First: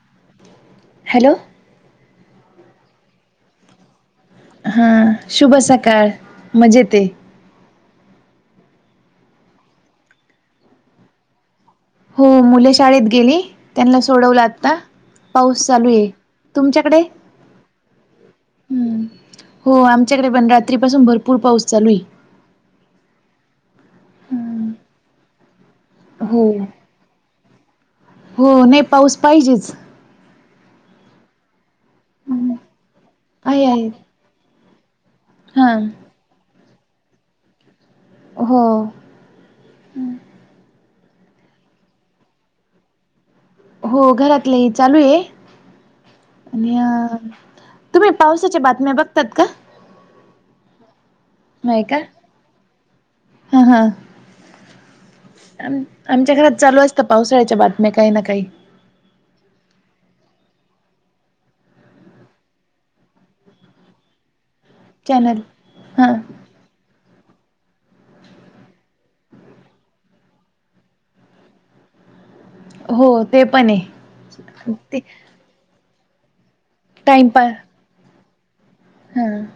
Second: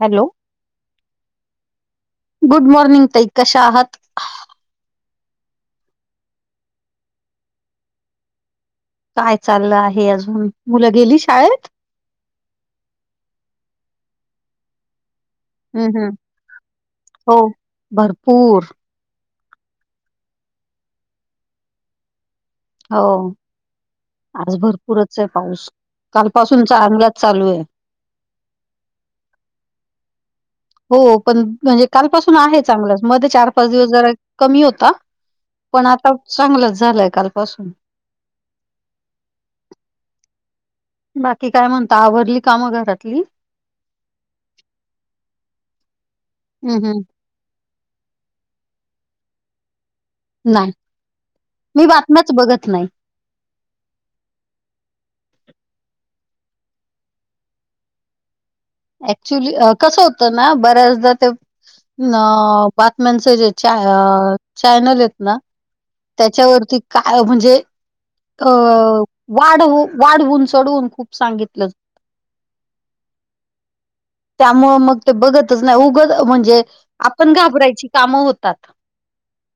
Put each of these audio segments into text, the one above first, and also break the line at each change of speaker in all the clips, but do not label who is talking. Hello
hello
good morning तई कशा आहात
हा शुभ सकाळ मजेत
काय चाललं आहे अजून मुलं गेली शाळेत
हो मुले शाळेत गेली त्यांना सोडवलं आता पाऊस चालू
हम्म
आहे
हम्म
तुमच्याकडे
हो भरपूर
हम् हो आमच्याकडे पण रात्रीपासून भरपूर पाऊस चालू आहे
हो आज भरपूरच आहे पाऊस काल
हो
पाासून चालू चालू आहे
हो नाही पाऊस पाहिजेच
हो पण म्हणजे कालपासून
हम्म.
आहे चांगलंच मध्ये चार
आहे
पाच
आहे
दिवस जरा कमी होता पण
हां
आता चांगलंच झालंय काल पाऊस
हो
बाकी काय म्हणता आवरली कामं घरातली
हो घरातले चालू आहे आणि
हम्म हम्म
अ तुम्ही पावसाच्या बातम्या बघतात का
नाही मी बातम्याच बघत नाही
हा हा आमच्या घरात चालू असतं पावसाळ्याच्या बातम्या काही ना काही
ऍक्च्युली कसं होतं ना बऱ्याचदा ते न बातम्यांच जे चॅनल आहेत ना
चॅनल हां
त्याच्यावरती काय म्हणजे अ वाढव वाढवून चढवून खूप सांगितलं
हो ते पण आहे
त्यामुळं मग ते बघतच नाही उगाच म्हणजे आपण घाबरायची कामं होतात
हम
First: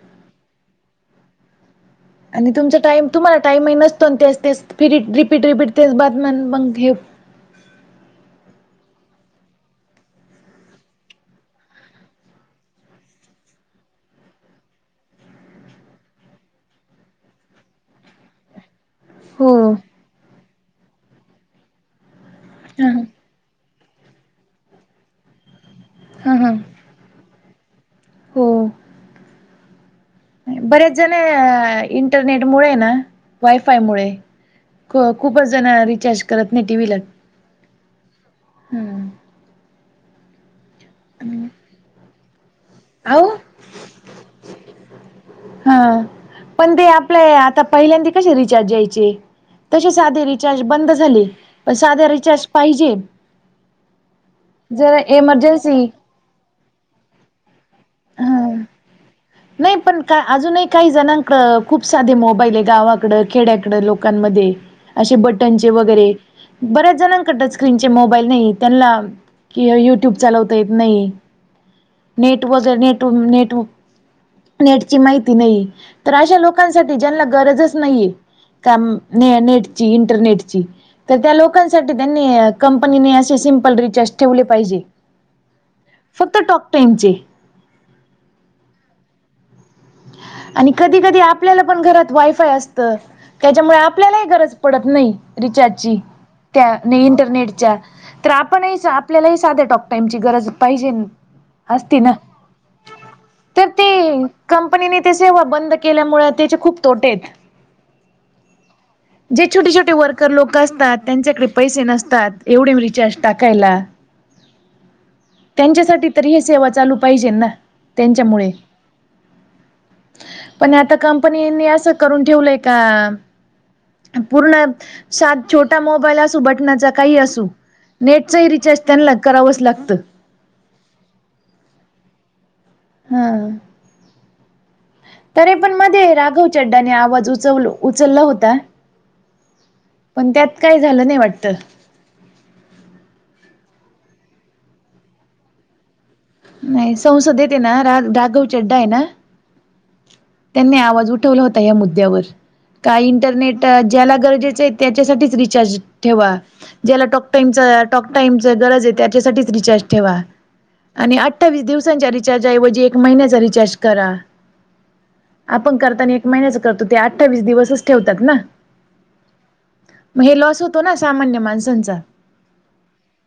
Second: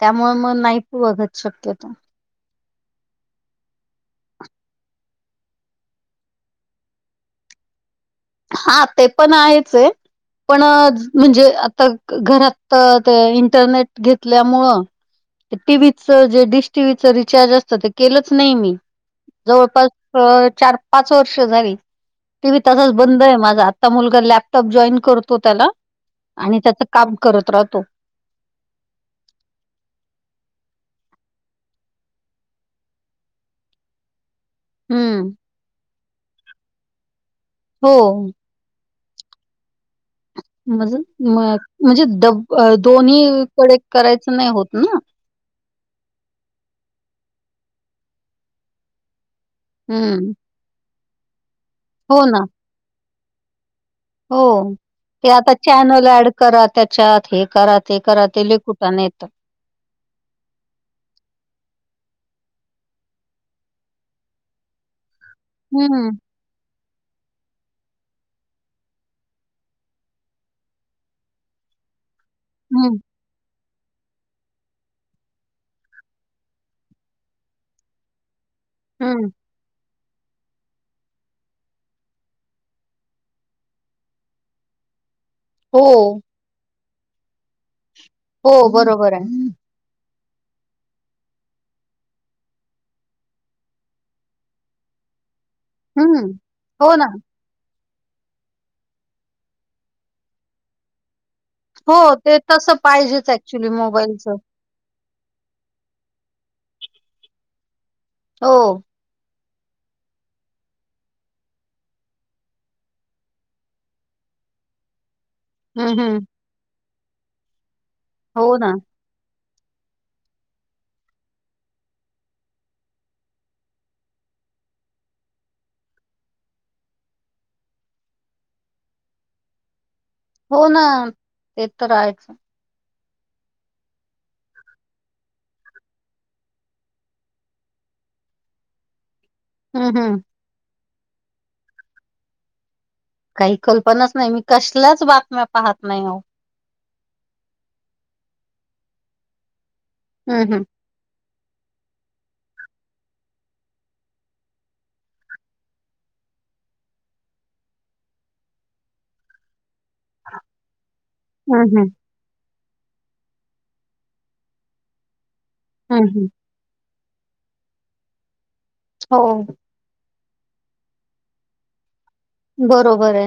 त्यामुळे मग नाहीच बघत शक्यतो
आणि तुमचा टाईम तुम्हाला टाईम नसतो आणि तेच ते फिरी रिपीट रिपीट तेच बातम्या मग हे
हा ते पण आहेच आहे. पण म्हणजे आता घरात ते इंटरनेट घेतल्यामुळं टीव्हीच जे डिश टीव्हीच रिचार्ज असतं ते केलंच नाही मी.
हो
जवळपास चार पाच वर्ष झाली. टीव्ही
हा
तसाच बंद माझा आता मुलगा लॅपटॉप जॉईन करतो त्याला
हा हां
आणि त्याच काम करत राहतो.
हो. बरेच जण इंटरनेट मुळे ना वायफाय मुळे
हम्म
खूपच जण रिचार्ज करत नाही टी व्ही ला.
हो.
हम्म.
म्हज म्हणजे डब दोन्ही
अहो
कडे करायचं नाही होत ना.
हा पण ते आपल्या आता पहिल्यांदा कसे रिचार्ज यायचे तसे साधे
हम्म
रिचार्ज बंद झाले. पण साधे
हो ना
रिचार्ज पाहिजे.
हो
जर
ते आता
एमर्जन्सी
चॅनल ऍड करा त्याच्यात हे करा ते करा ते
हा
लई कुटणं येत.
नाही पण का अजूनही काही जणांकडे खूप साधे मोबाईल आहे. गावाकड खेड्याकडं लोकांमध्ये असे बटनचे
हम्म
वगैरे. बऱ्याच जणांकडे स्क्रीन चे मोबाईल नाही आहेत त्यांना कि युट्यूब चालवता येत नाही. नेट वगैरे
हम्म
नेट नेट नेटची माहिती नाही तर अशा लोकांसाठी ज्यांना गरजच नाहीये. काम
हम्म
ने नेटची इंटरनेटची तर त्या लोकांसाठी त्यांनी कंपनीने असे सिम्पल रिचार्ज ठेवले पाहिजे.
हो.
फक्त टॉक टाईमचे.
हो बरोबर आहे.
आणि कधी कधी आपल्याला पण घरात वायफाय असतं. त्याच्यामुळे आपल्यालाही गरज पडत नाही रिचार्जची
हम्म
त्या
हो
नाही
ना
इंटरनेटच्या. तर आपणही आपल्यालाही साधे टॉक टाइमची गरज पाहिजे.
हो
असती ना
ते तसं पाहिजेच ऍक्च्युली
तर ते
मोबाईलचं.
कंपनीने ते सेवा बंद केल्यामुळे त्याचे खूप तोटे आहेत
हो.
जे छोटे छोटे वर्कर लोक असतात त्यांच्याकडे पैसे नसतात एवढे रिचार्ज टाकायला
[inaudible]
त्यांच्यासाठी
हम्म
तरी हे सेवा चालू पाहिजे ना त्यांच्यामुळे
हो ना
पण आता कंपनीनी असं करून ठेवलंय का पूर्ण सात छोटा मोबाईल असू बटनाचा काही असू नेटचही रिचार्ज त्यांना करावंच लागतं
हो ना ते तर आहेच.
हा तरे पण मध्ये राघव चड्डाने आवाज उचवल उचलला होता
हं, हं.
पण त्यात काय झालं नाही वाटत
काही कल्पनाच नाही. मी कसल्याच बातम्या पाहत नाही हो
नाही संसद येत आहे ना रा राघव चड्डा आहे ना
हं, हं.
त्यांनी आवाज उठवला होता या मुद्द्यावर का इंटरनेट ज्याला गरजेचं आहे त्याच्यासाठीच रिचार्ज ठेवा ज्याला टॉक टाइमचा टॉक टाइम गरज आहे त्याच्यासाठीच रिचार्ज ठेवा आणि अठ्ठावीस
हं, हं.
दिवसांच्या रिचार्ज ऐवजी एक महिन्याचा रिचार्ज करा आपण
हं,
करताना एक
हं.
महिन्याच करतो ते अठ्ठावीस दिवसच ठेवतात ना
हो
मग हे लॉस होतो ना सामान्य माणसांचा
बरोबर आहे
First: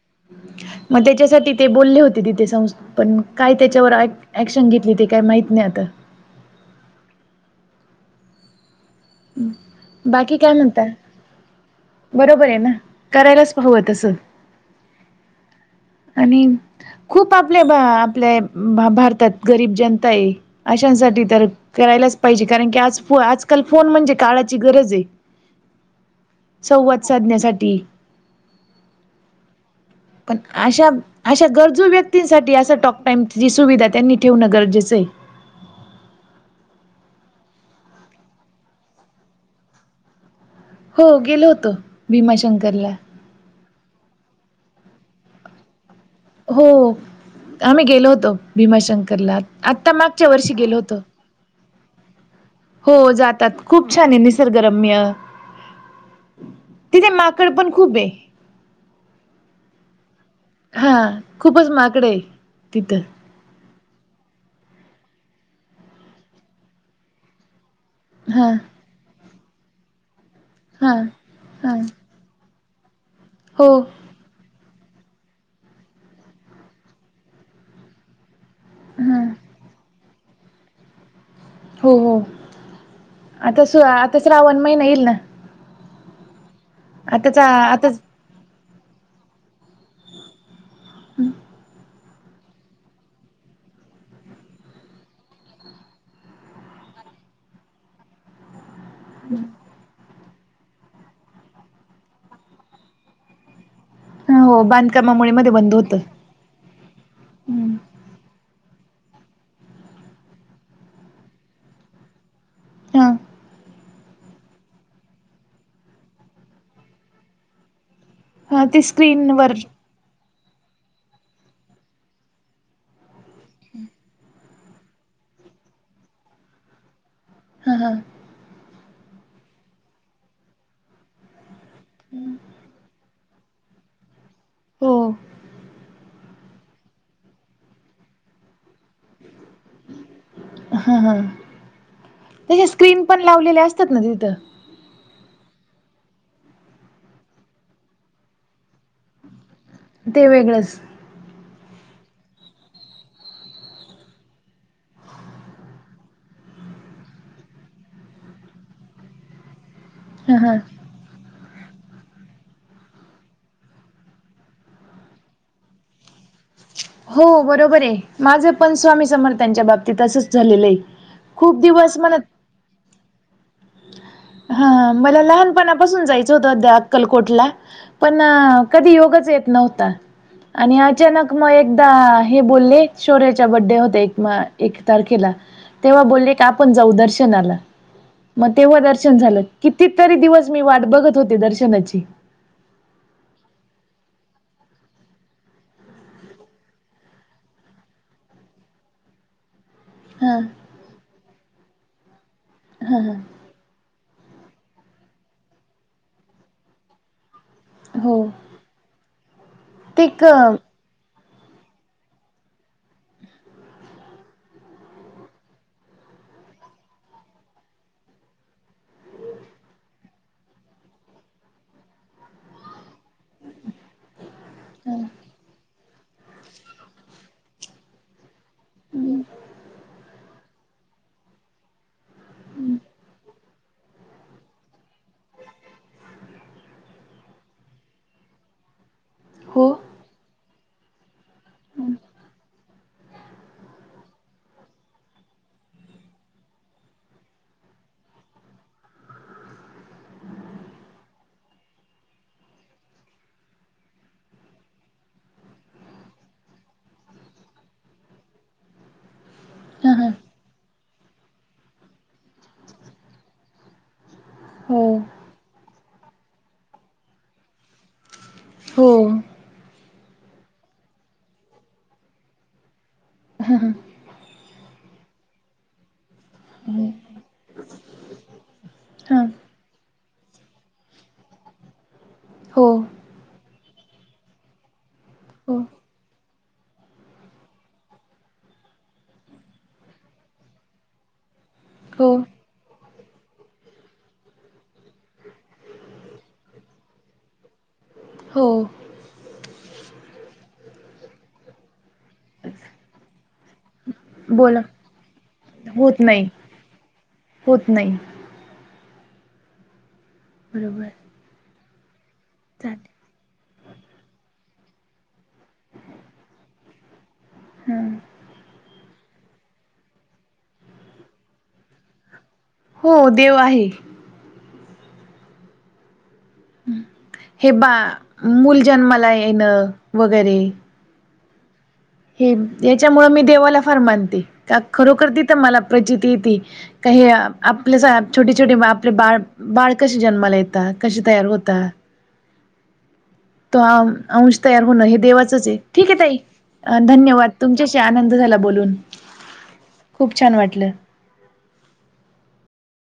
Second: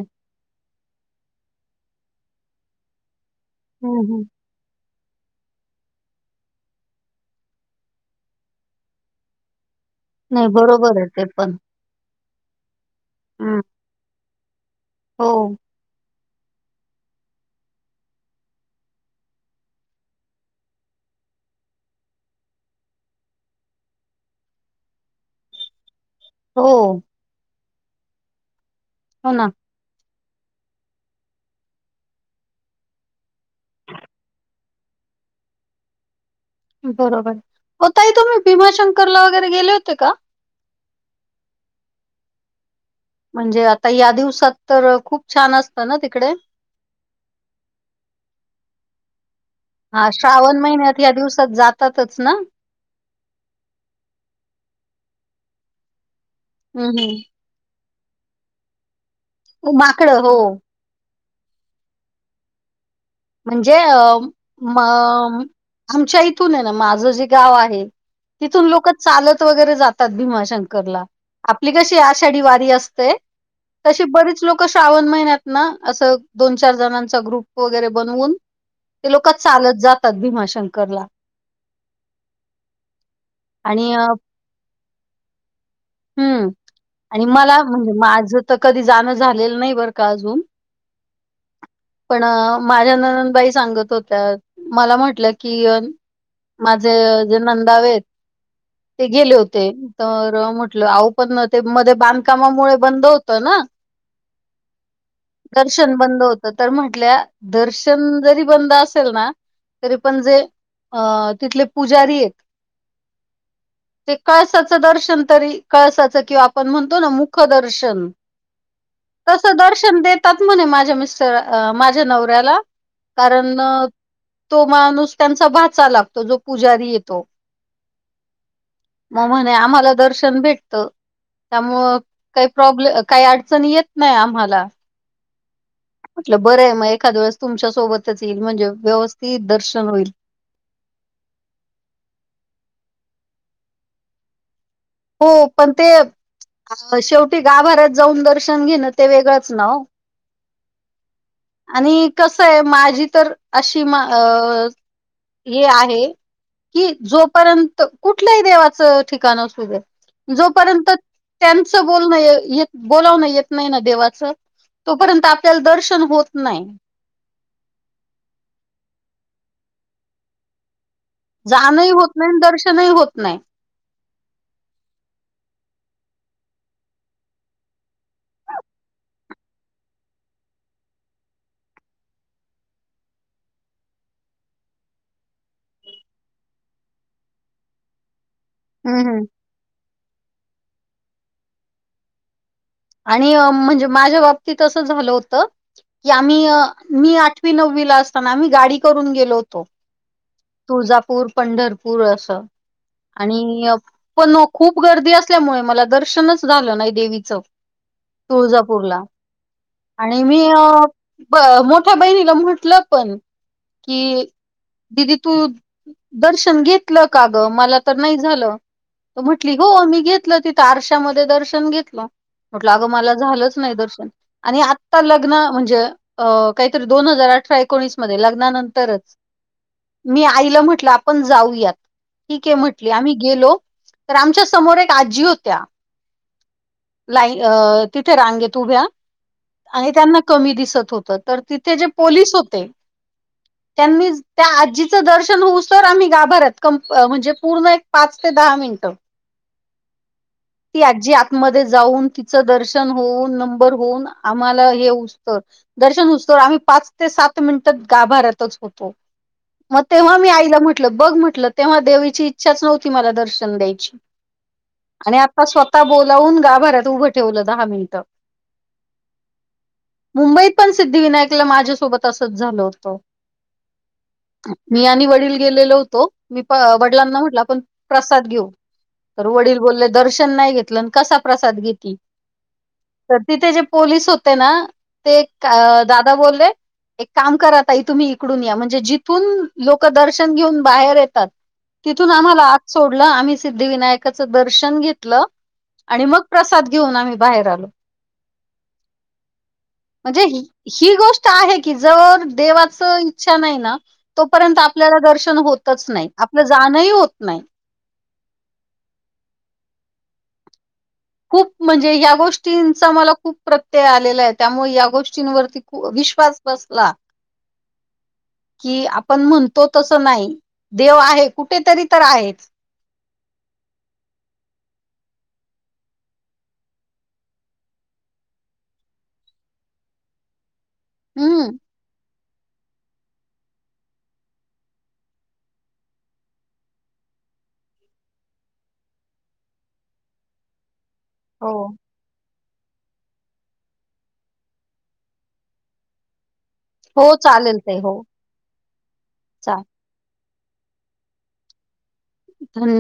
मग त्याच्यासाठी ते बोलले होते तिथे पण काय त्याच्यावर
हं, हं.
ॲक्शन घेतली ते काय माहीत नाही आता बाकी
नाही
काय म्हणता
बरोबर आहे ते पण.
बरोबर आहे ना करायलाच
हं.
हवं तसं
हो
आणि खूप आपल्या आपल्या भारतात गरीब जनता आहे अशांसाठी तर करायलाच पाहिजे कारण की आज आजकाल- फोन म्हणजे काळाची गरज आहे
हो,
संवाद साधण्यासाठी
हो ना
पण अशा अशा गरजू व्यक्तींसाठी असा टॉक टाइमची सुविधा त्यांनी ठेवणं गरजेचं आहे
बरोबर आहे ओ ताई तुम्ही भीमाशंकरला वगैरे गेले होते का
हो गेलो होतो भीमाशंकरला
म्हणजे आता या दिवसात तर खूप छान अस ना तिकडे
हो आम्ही गेलो होतो भीमाशंकरला आत्ता
हां,
मागच्या वर्षी
श्रावण
गेलो होतो
महिन्यात या दिवसात जात जातातच ना
हो जातात खूप छान आहे निसर्गरम्य
हं,
तिथे
हं.
माग कडे पण खूप आहे
माकडं हो
हा खूपच माकडे आहे तिथं
म्हणजे म आमच्या इथून आहे ना माझं जे गाव आहे
हा
तिथून लोक चालत वगैरे जातात
हा.
भीमाशंकरला आपली
हा
कशी षडी वारी असते
हो
अशी बरीच लोक श्रावण महिन्यात ना असं दोन चार जणांचा ग्रुप वगैरे बनवून ते
हा
लोक चालत जातात भीमाशंकरला
हो हो आता सु
आणि
आताच रावण महिना येईल ना.
हम्म आणि
आताच
मला म्हणजे
आताच
माझं तर कधी जाणं झालेलं नाही बरं का अजून.
हम्म
पण माझ्या नंदबाई सांगत होत्या मला म्हटलं की. माझे जे नंदावेत ते गेले होते तर म्हटलं आह पण ते मध्ये बांधकामामुळे बंद होत ना.
हो बांधकामामुळे मध्ये बंद
दर्शन
होतं.
बंद होत. तर म्हटल्या
हम्म.
दर्शन जरी बंद असेल ना. तरी पण जे अ तिथले पुजारी आहेत
हा
ते काळसाचं दर्शन तरी. कळसाच किंवा आपण म्हणतो ना मुखदर्शन.
ह ते स्क्रीनवरर.
देतात म्हणे माझ्या मिस्टरा माझ्या नवऱ्याला कारण तो माणूस त्यांचा भाचा लागतो जो पुजारी येतो.
हा हां.
मग म्हणे आम्हाला दर्शन भेटत त्यामुळ काही प्रॉब्लेम काय अडचण येत नाय आम्हाला.
हो
म्हटल बरं आहे मग एखाद वेळेस तुमच्या सोबतच येईल म्हणजे व्यवस्थित दर्शन होईल.
हा हा त्याज्या स्क्रीन पण लावलेल्या असतात ना तिथं?
हो पण ते शेवटी गाभऱ्यात जाऊन दर्शन घेणं ते वेगळंच ना ओ?
ते वेगळंच.
आणि कसंय माझी तर अशी मा अ हे आहे की जोपर्यंत कुठल्याही देवाचं ठिकाण असूदे.
ह हां
जोपर्यंत त्यांचं बोलणं बोलावण येत नाही ना देवाचं तोपर्यंत आपल्याला दर्शन होत नाय.
हो बरोबरये माझं पण स्वामी समर्थांच्या बाबतीत असंच झालेलं आहे. खूप
जाणं ही
दिवस
होत नाय आणि
म्हणत
दर्शनही होत नाय.
हा हा मला लहानपणापासून जायचं होतं त्या अक्कलकोटला. पण कधी योगच येत नव्हता. आणि अचानक मग एकदा हे बोलले शौर्याच्या बड्डे होते एक एक तारखेला. तेव्हा बोलले का आपण जाऊ दर्शनाला मग तेव्हा
हम्म हम्म.
झाल किती तरी दिवस मी वाट बघत होते दर्शनाची.
आणि म्हणजे माझ्या बाबतीत असं झालं होतं. की आम्ही मी आठवी नववी ला असताना आम्ही गाडी करून गेलो होतो.
हा.
तुळजापूर पंढरपूर असं
हा हा
आणि पण खूप गर्दी असल्यामुळे मला दर्शनच झालं नाही देवीचं.
हो.
तुजापूरला
ते
आणि
क
मी ब- मोठ्या बहिणीला म्हटलं पण कि दिदी तू दर्शन घेतलं का ग मला तर नाही झालं. म्हंटली हो मी घेतलं तिथं आरशामध्ये दर्शन घेतलं. म्हटलं अगं मला झालंच नाय दर्शन. आणि आता लग्न म्हणजे अ- काहीतरी दोन हजार अठरा एकोणीस मध्ये लग्नानंतरच मी आईला म्हटलं आपण जाऊयात. ठीक आहे म्हंटली आम्ही गेलो तर आमच्या समोर एक आजी होत्या लाई अ -तिथे रांगेेत उभ्या
हो.
ते त्यांना कमी दिसत होत तर तिथे जे पोलीस होते. त्यांनीच त्या आजीचं दर्शन होऊसतवर आम्ही गाभाऱ्यात क -म्हणजे पूर्ण एक पाच ते दहा मिनिटं. ती आजी आतमध्ये जाऊन तिचं दर्शन होऊन नंबर होऊन आम्हाला येवस्तवर दर्शन होऊस्तवर आम्ही पाच ते सात मिनिटात गाभाऱ्यातच होतो. मग
हा हा
तेव्हा मी आईला म्हटलं बघ म्हटलं तेव्हा देवीची इच्छाच नव्हती मला दर्शन द्यायची.
हो
आणि आता स्वतः बोलावून गाभऱ्याात उभं ठेवलं दहा मिनिटं.
हो.
मुंबईत पण सिद्धिविनायकला माझ्यासोबत असंच झालं होतं.
हा हां.
मी आणि वडील गेलेलो होतो मी वडिलांना म्हटलं पण प्रसाद घेऊ
हा
तर वडील बोलले दर्शन नाही घेतलं आणि कसा प्रसाद घेती.
हो.
तर तिथे जे पोलीस होते ना ते
हो
दादा बोलले. एक काम करा ताई तुम्ही इकडून या म्हणजे जिथून लोक दर्शन घेऊन बाहेर येतात. तिथून
हो
आम्हाला आत सोडलं आम्ही सिद्धिविनायकाचं दर्शन घेतलं. आणि मग प्रसाद घेऊन आम्ही बाहेर आलो.
हो.
म्हणजे ही गोष्ट आहे की जर देवाच इच्छा नाही ना. तोपर्यंत
बोला
आपल्याला दर्शन होतच नाही आपलं जाणंही होत नाही.
होत नाही. बरोबर.
खूप म्हणजे या
चालेल
गोष्टींचा मला खूप. प्रत्यय आलेला आहे त्यामुळे या गोष्टीं वरती खू विश्वास बसला. कि आप पण म्हणतो तसं नाही देव आहे कुठेतरी तर आहे.
हो देव आहे. हे बा मूल जन्माला येणं वगैरे
हम्म.
हे याच्यामुंळ मी देवाला फार मानते का खरोखर तिथं मला प्रचिती येती. काही आपल्याच छोटी छोटे आपले बाळ बाळ कशी जन्माला येत. कशे तयार
हो
होता. तो अंश तयार होणं हे देवाचच आहे ठीक आहे ताई. अ
हो
धन्यवाद
चालेल
तुमच्याशी
ते हो
आनंद झाला बोलून
चालेल
खूप छान वाटलं.
ह.